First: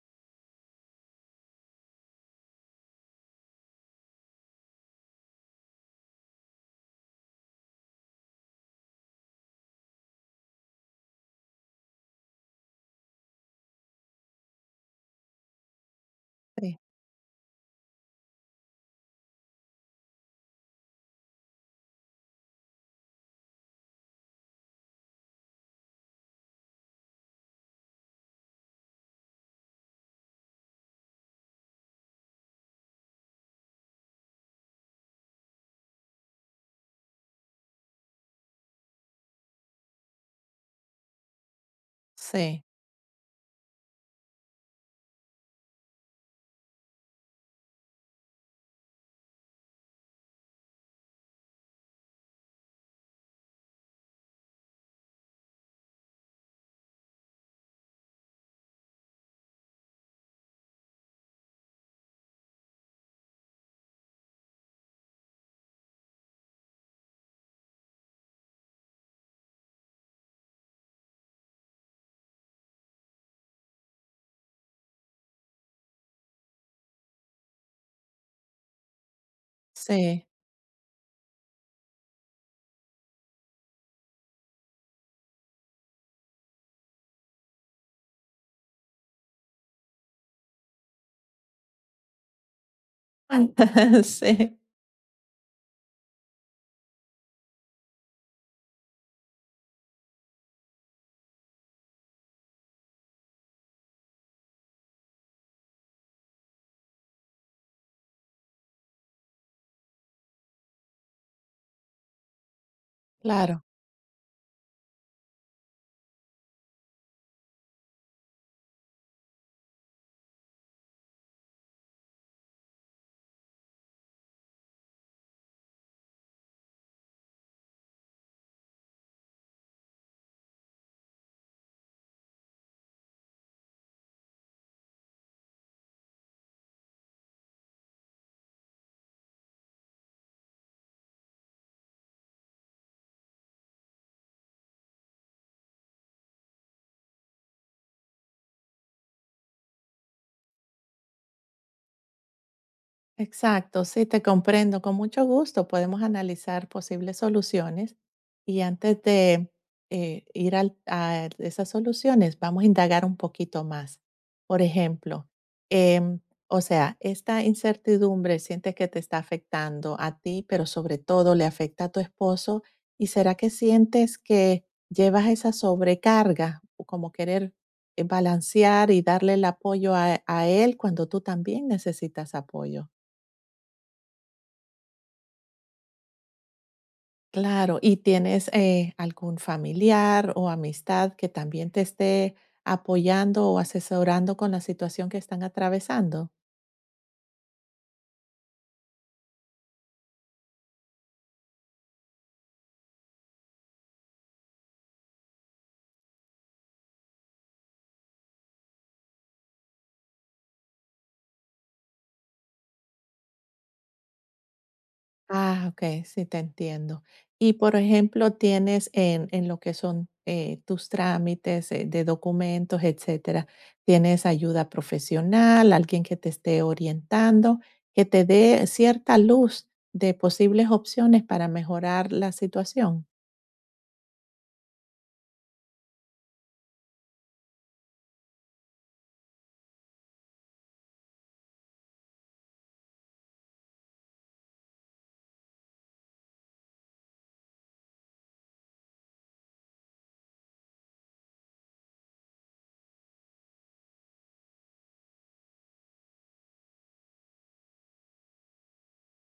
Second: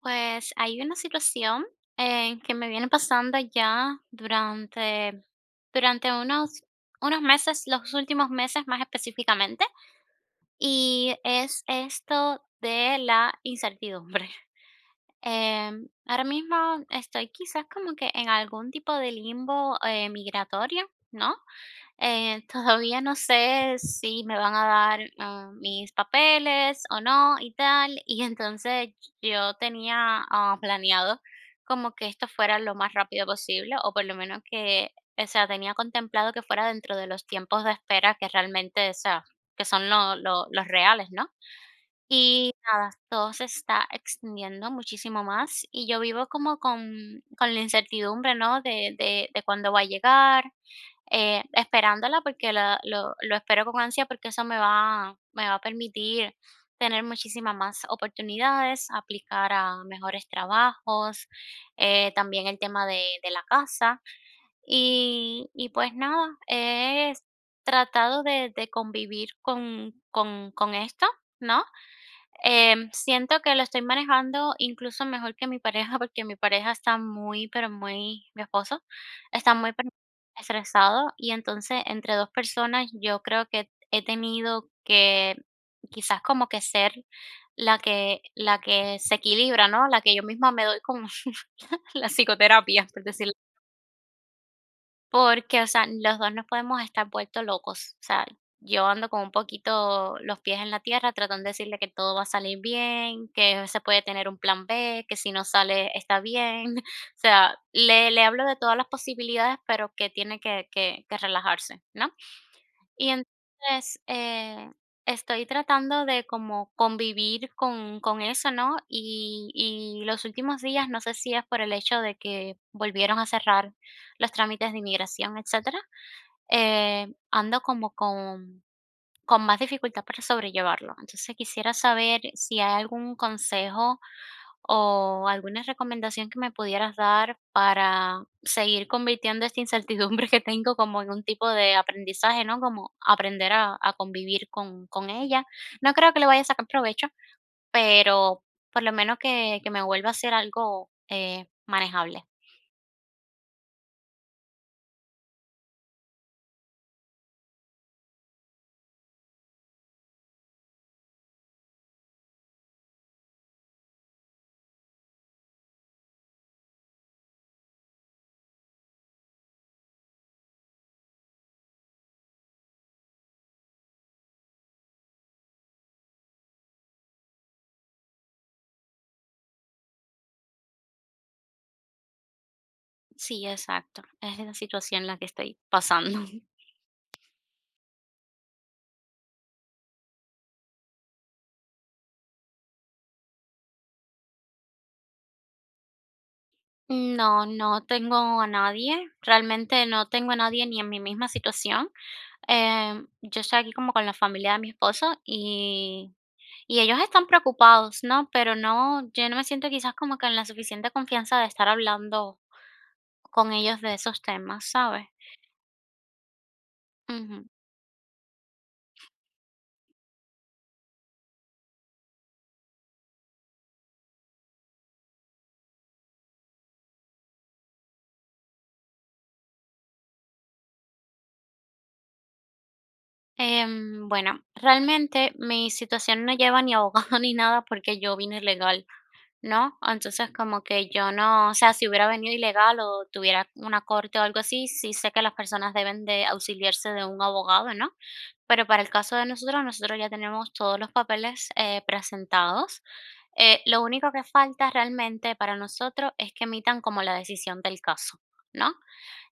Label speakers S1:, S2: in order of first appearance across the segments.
S1: Pues hay una situación que me viene pasando ya durante unos meses, los últimos meses más específicamente, y es esto de la incertidumbre. Ahora mismo estoy quizás como que en algún tipo de limbo migratorio, ¿no? Todavía no sé si me van a dar, mis papeles o no y tal. Y entonces yo tenía, planeado como que esto fuera lo más rápido posible, o por lo menos que, o sea, tenía contemplado que fuera dentro de los tiempos de espera que realmente, o sea, que son lo los reales, ¿no? Y
S2: Sí,
S1: nada, todo se está extendiendo muchísimo más y yo vivo como con la incertidumbre, ¿no? De cuándo va a llegar, esperándola porque la lo espero con ansia porque eso me va a permitir tener muchísimas más oportunidades, aplicar a mejores trabajos, también el tema de la casa. Y pues nada, he tratado de convivir con esto, ¿no? Siento que lo estoy manejando incluso mejor que mi pareja, porque mi pareja está muy, pero muy, mi esposo, está muy pero
S2: sí, sí,
S1: muy estresado y entonces entre dos personas yo creo que he tenido que quizás como que ser la que se equilibra, ¿no? La que yo misma me doy con la psicoterapia, por decirlo
S2: sí,
S1: porque, o sea, los 2 nos podemos estar vueltos locos. O sea, yo ando con un poquito los pies en la tierra, tratando de decirle que todo va a salir bien, que se puede tener un plan B, que si no sale está bien. O sea, le hablo de todas las posibilidades, pero que tiene que relajarse, ¿no? Y
S2: claro.
S1: entonces, estoy tratando de como convivir con eso, ¿no? Y los últimos días, no sé si es por el hecho de que volvieron a cerrar los trámites de inmigración, etcétera, ando como con más dificultad para sobrellevarlo. Entonces, quisiera saber si hay algún consejo o alguna recomendación que me pudieras dar para seguir convirtiendo esta incertidumbre que tengo como en un tipo de aprendizaje, ¿no? Como aprender a convivir con ella. No creo que le vaya a sacar provecho, pero por lo menos que me vuelva a ser algo manejable.
S2: Exacto, sí, te comprendo. Con mucho gusto podemos analizar posibles soluciones y antes de ir a esas soluciones, vamos a indagar un poquito más. Por ejemplo, em, o sea, esta incertidumbre sientes que te está afectando a ti, pero sobre todo le afecta a tu esposo. ¿Y será que sientes que llevas esa sobrecarga, o como querer balancear y darle el apoyo a él cuando tú también necesitas apoyo?
S1: Sí, exacto. Es la situación en la que estoy pasando.
S2: Claro, ¿y tienes algún familiar o amistad que también te esté apoyando o asesorando con la situación que están atravesando?
S1: No, no tengo a nadie. Realmente no tengo a nadie ni en mi misma situación. Yo estoy aquí como con la familia de mi esposo y ellos están preocupados, ¿no? Pero no, yo no me siento quizás como que en la suficiente confianza de estar hablando con ellos de esos temas, ¿sabes?
S2: Ah, ok, sí te entiendo.
S1: Ujú.
S2: Y por ejemplo, tienes en lo que son tus trámites de documentos, etcétera, tienes ayuda profesional, alguien que te esté orientando, que te dé cierta luz de posibles opciones para mejorar la situación.
S1: Bueno, realmente mi situación no lleva ni abogado ni nada porque yo vine ilegal. ¿No? Entonces, como que yo no, o sea, si hubiera venido ilegal o tuviera una corte o algo así, sí sé que las personas deben de auxiliarse de un abogado, ¿no? Pero para el caso de nosotros, nosotros ya tenemos todos los papeles presentados. Lo único que falta realmente para nosotros es que emitan como la decisión del caso, ¿no?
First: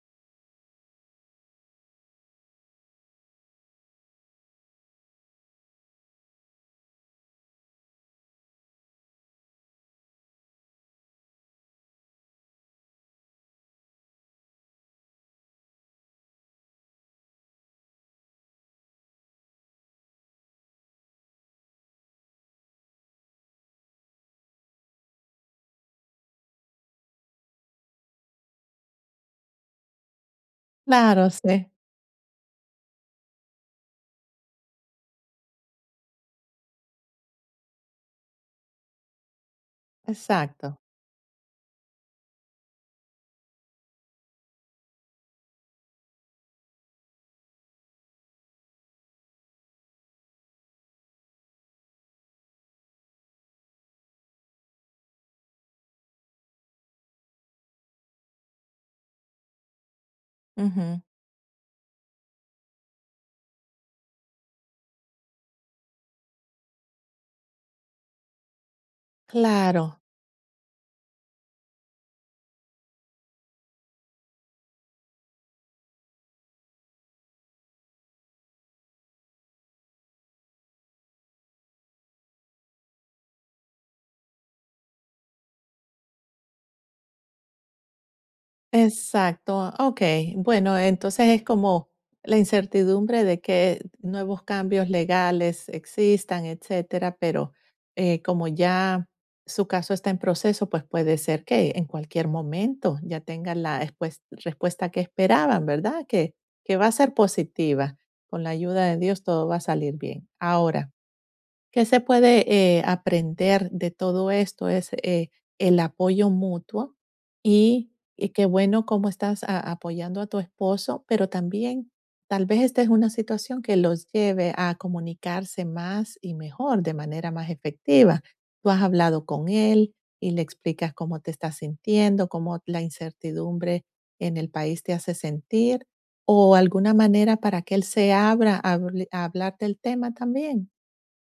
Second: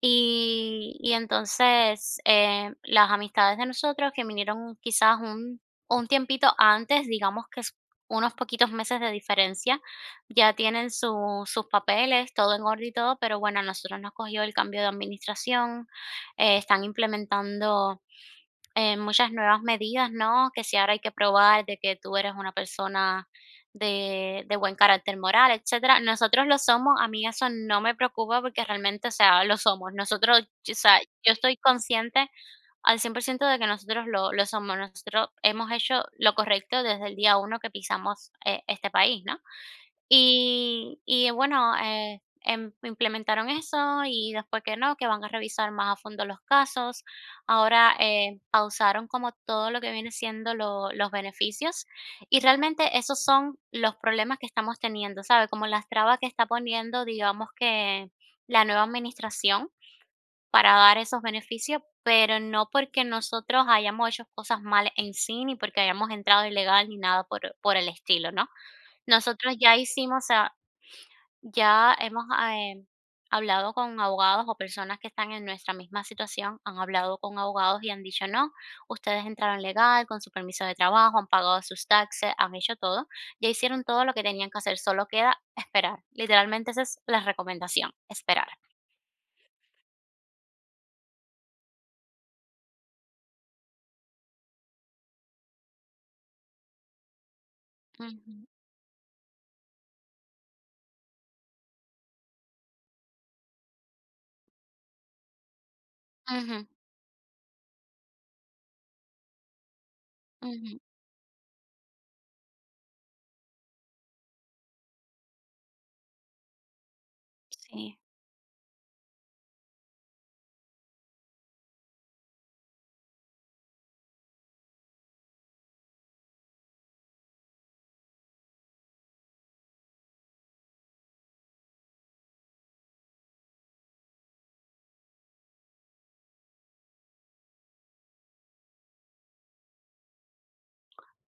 S1: Y entonces, las amistades de nosotros que vinieron quizás un tiempito antes, digamos que es unos poquitos meses de diferencia, ya tienen su sus papeles, todo en orden y todo, pero bueno, a nosotros nos cogió el cambio de administración, están implementando muchas nuevas medidas, ¿no? Que si ahora hay que probar de que tú eres una persona de buen carácter moral, etcétera. Nosotros lo somos, a mí eso no me preocupa porque realmente, o sea, lo somos. Nosotros, o sea,
S2: Claro,
S1: yo estoy
S2: sí,
S1: consciente al 100% de que nosotros lo somos. Nosotros hemos hecho lo correcto desde el día uno que pisamos este país, ¿no?
S2: exacto.
S1: Y bueno, implementaron eso y después que no, que van a revisar más a fondo los casos. Ahora, pausaron como todo lo que viene siendo lo los beneficios, y realmente esos son los problemas que estamos teniendo, sabe. Como las trabas que está poniendo, digamos que la nueva administración para dar
S2: Ujú.
S1: esos beneficios, pero no porque nosotros hayamos hecho cosas mal en sí, ni porque hayamos entrado ilegal, ni nada por el estilo, ¿no? Nosotros ya
S2: Claro,
S1: hicimos, ya hemos, eh, hablado con abogados o personas que están en nuestra misma situación, han hablado con abogados y han dicho: "No, ustedes entraron legal, con su permiso de trabajo, han pagado sus taxes, han hecho todo, ya hicieron todo lo que tenían que hacer, solo queda esperar". Literalmente esa es la recomendación, esperar.
S2: exacto. Okey. Bueno, entonces es como la incertidumbre de que nuevos cambios legales existan, etcétera, pero,
S1: Ujú,
S2: como ya su caso está en proceso, pues puede ser que en cualquier momento ya tengan la espues respuesta que esperaban, ¿verdad?
S1: ujú,
S2: Que va a ser positiva. Con la ayuda de Dios todo va a salir bien.
S1: ujú,
S2: Ahora, ¿qué se puede, aprender de todo esto? Es, el apoyo mutuo y
S1: sí.
S2: qué bueno cómo estás a apoyando a tu esposo, pero también tal vez esta es una situación que los lleve a comunicarse más y mejor, de manera más efectiva. Tú has hablado con él y le explicas cómo te estás sintiendo, cómo la incertidumbre en el país te hace sentir, o alguna manera para que él se abra a habl a hablar del tema también.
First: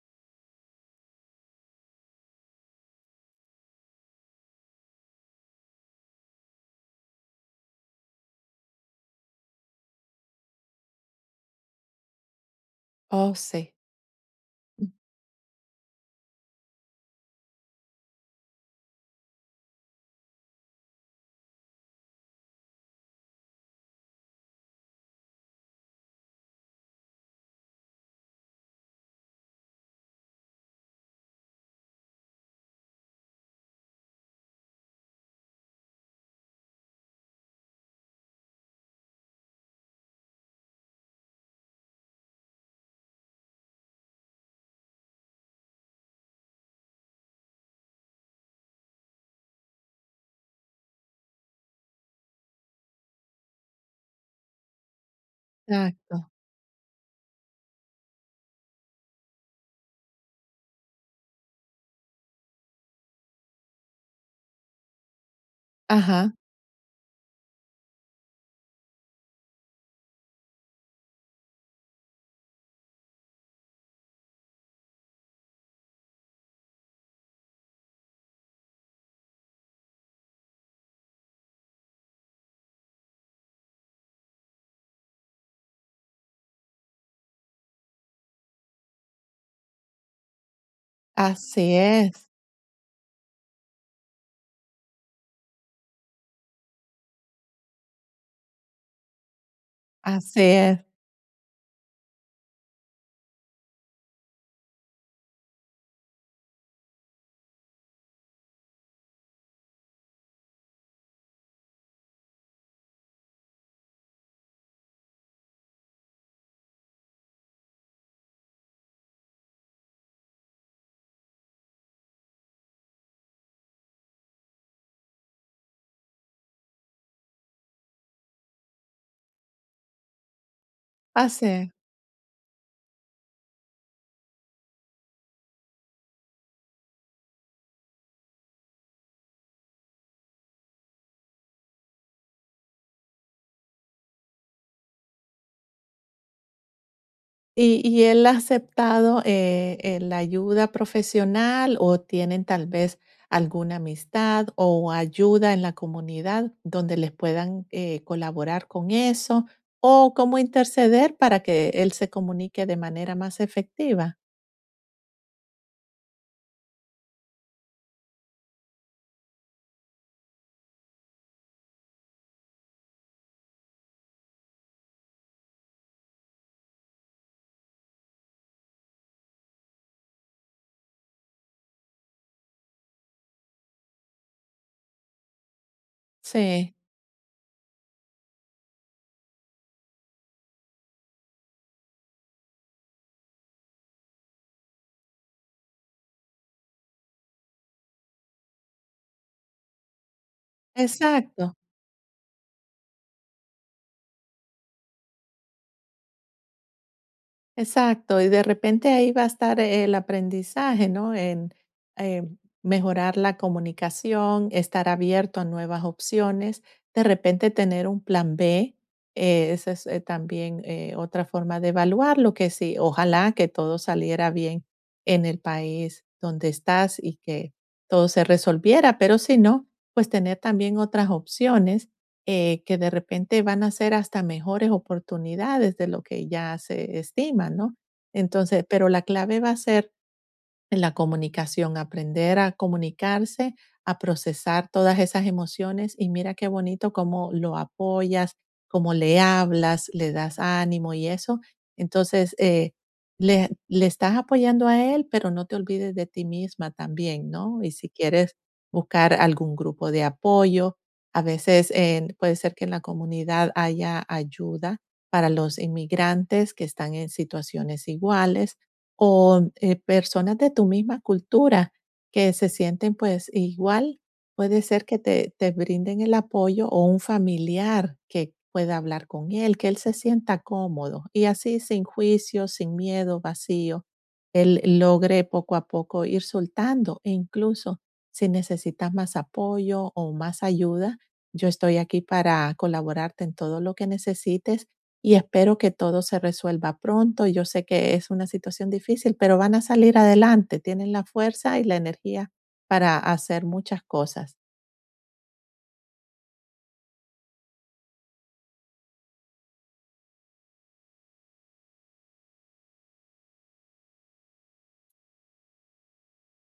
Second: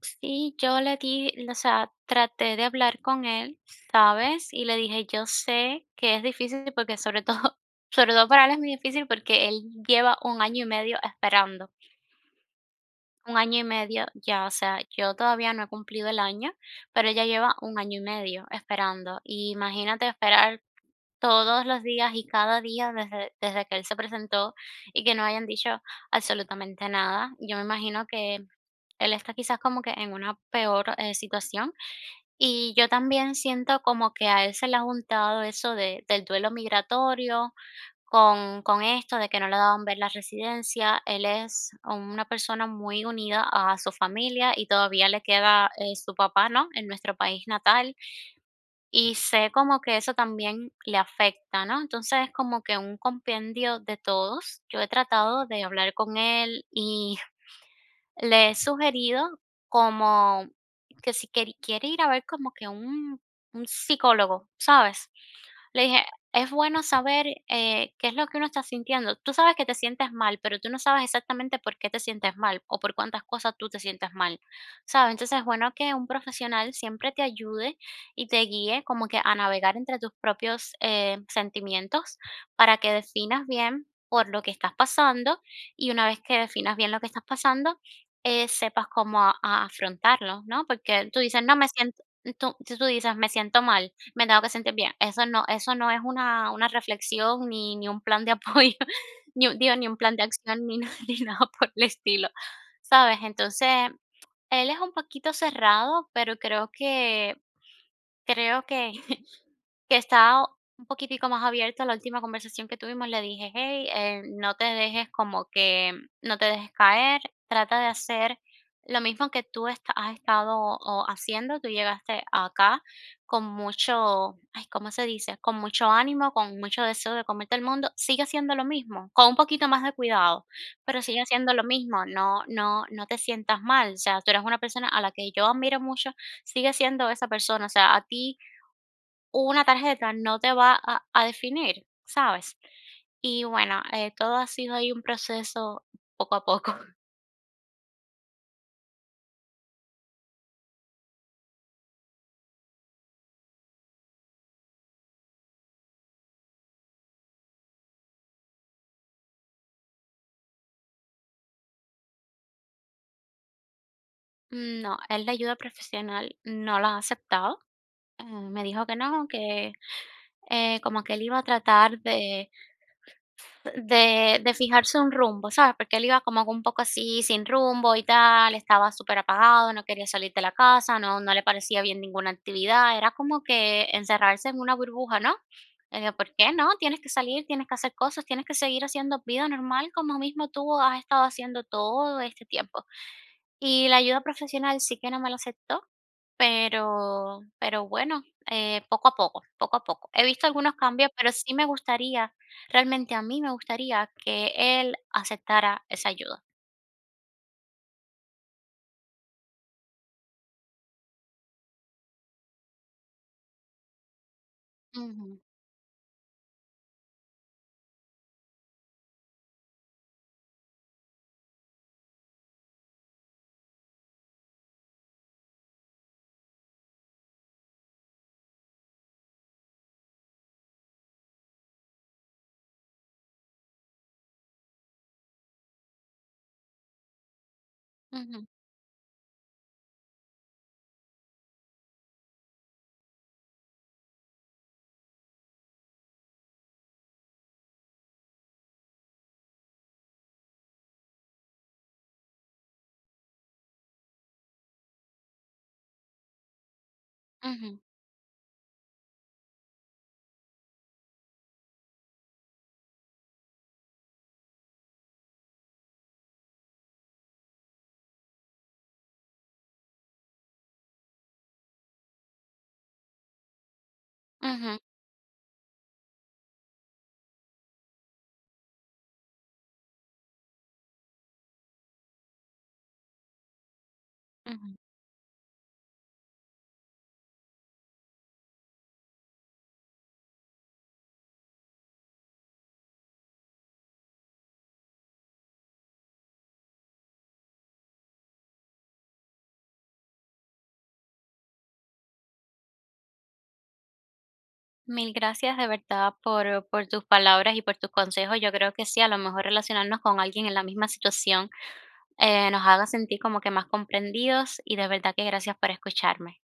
S1: Sí, yo le di, o sea, traté de hablar con él, ¿sabes? Y le dije, yo sé que es difícil porque sobre todo, sobre todo para él es muy difícil porque él lleva un año y medio esperando.
S2: Oh,
S1: Un año y
S2: sí.
S1: medio ya, o sea,
S2: Mm.
S1: yo todavía no he cumplido el año, pero ella lleva un año y medio esperando. Y imagínate esperar todos los días y cada día desde que él se presentó y que no hayan dicho absolutamente nada. Yo me imagino que él está quizás como que en una peor situación. Y yo también siento como que a él se le ha juntado eso del duelo migratorio, con esto de que no le daban ver la residencia. Él es una persona muy unida a su familia y todavía le queda su papá, ¿no? En nuestro país natal. Y sé como que eso también le afecta, ¿no? Entonces es como que un compendio de todos. Yo he tratado de hablar con
S2: Exacto.
S1: él y le he sugerido como que si quiere ir a ver como que un psicólogo, ¿sabes? Le dije:
S2: Ajá.
S1: "Es bueno saber, qué es lo que uno está sintiendo. Tú sabes que te sientes mal, pero tú no sabes exactamente por qué te sientes mal o por cuántas cosas tú te sientes mal", ¿sabes? Entonces, es bueno que un profesional siempre te ayude y te guíe como que a navegar entre tus propios, sentimientos para que definas bien por lo que estás pasando, y una vez que definas bien lo que estás pasando, sepas cómo a afrontarlo, ¿no? Porque tú dices: "No, me
S2: Así
S1: siento",
S2: es,
S1: tú dices: "Me siento mal". Me tengo que sentir bien. Eso no es una reflexión, ni un plan de apoyo, ni un plan de
S2: así
S1: acción, ni
S2: es,
S1: nada ni nada por el estilo, ¿sabes? Entonces, él es un poquito cerrado, pero creo que estaba un poquitico más abierto, la última conversación que tuvimos le dije: "Hey, no te dejes como que no te dejes caer, trata de hacer lo mismo que tú esta has estado o haciendo, tú llegaste acá con mucho, ay, ¿cómo se dice?, con mucho ánimo, con mucho deseo de comerte el mundo, sigue haciendo lo mismo, con un poquito más de cuidado, pero sigue
S2: así
S1: haciendo lo
S2: es.
S1: mismo, no te sientas mal, o sea, tú eres una persona a la que yo admiro mucho, sigue siendo esa persona, o sea, a ti una tarjeta no te va a definir, ¿sabes? Y bueno, todo ha sido ahí un proceso poco a poco.
S2: ¿Y él ha aceptado, la ayuda profesional o tienen tal vez alguna amistad o ayuda en la comunidad donde les puedan, colaborar con eso? ¿O cómo interceder para que él se comunique de manera más efectiva?
S1: No, él la ayuda profesional no la ha aceptado. Me dijo que no, que como que él iba a tratar de fijarse un rumbo, ¿sabes? Porque él iba como que un poco así sin rumbo y tal, estaba súper apagado, no quería salir de la casa, no le parecía bien ninguna actividad, era como que encerrarse en una burbuja, ¿no? Le digo: "¿Por qué no?
S2: Sí,
S1: Tienes que salir, tienes que hacer cosas, tienes que seguir haciendo vida normal como mismo tú has estado haciendo todo este tiempo". Y la ayuda profesional sí que no me la aceptó. Pero bueno, poco a poco, poco a poco. He visto algunos cambios, pero sí
S2: exacto.
S1: me gustaría, realmente a mí me gustaría que él aceptara esa ayuda.
S2: Exacto, y de repente ahí va a estar el aprendizaje, ¿no? En eh, mejorar la comunicación, estar
S1: Ujú,
S2: abierto a nuevas opciones, de repente tener un plan B, esa es también otra forma de evaluarlo, que sí, ojalá que todo saliera bien en el país donde estás y que todo se resolviera, pero si no, pues tener también otras opciones que de repente van a ser hasta mejores oportunidades de lo que ya se estima, ¿no?
S1: ujú,
S2: Entonces, pero la clave va a ser en la comunicación, aprender a comunicarse, a procesar todas esas emociones y mira qué bonito cómo lo apoyas, cómo le hablas, le das ánimo y eso. Entonces, le estás apoyando a él, pero no te olvides de ti misma también, ¿no? Y
S1: ujú,
S2: si quieres buscar algún grupo de apoyo, a veces puede ser que en la comunidad haya ayuda para los inmigrantes que están en situaciones iguales o personas de tu misma cultura que se sienten pues igual, puede
S1: ujú,
S2: ser que te brinden el apoyo o un familiar que pueda hablar con él, que él se sienta cómodo y así sin juicio, sin miedo, vacío, él
S1: ujú.
S2: logre poco a poco ir soltando e incluso si necesitas más apoyo o más ayuda, yo estoy aquí para colaborarte en todo lo que necesites y espero que todo se resuelva pronto. Yo sé que es una situación difícil, pero van a salir adelante, tienen la fuerza y la energía para hacer muchas cosas.
S1: Mil gracias de verdad por tus palabras y por tus consejos. Yo creo que sí, a lo mejor relacionarnos con alguien en la misma situación, nos haga sentir como que más comprendidos y de verdad que gracias por escucharme.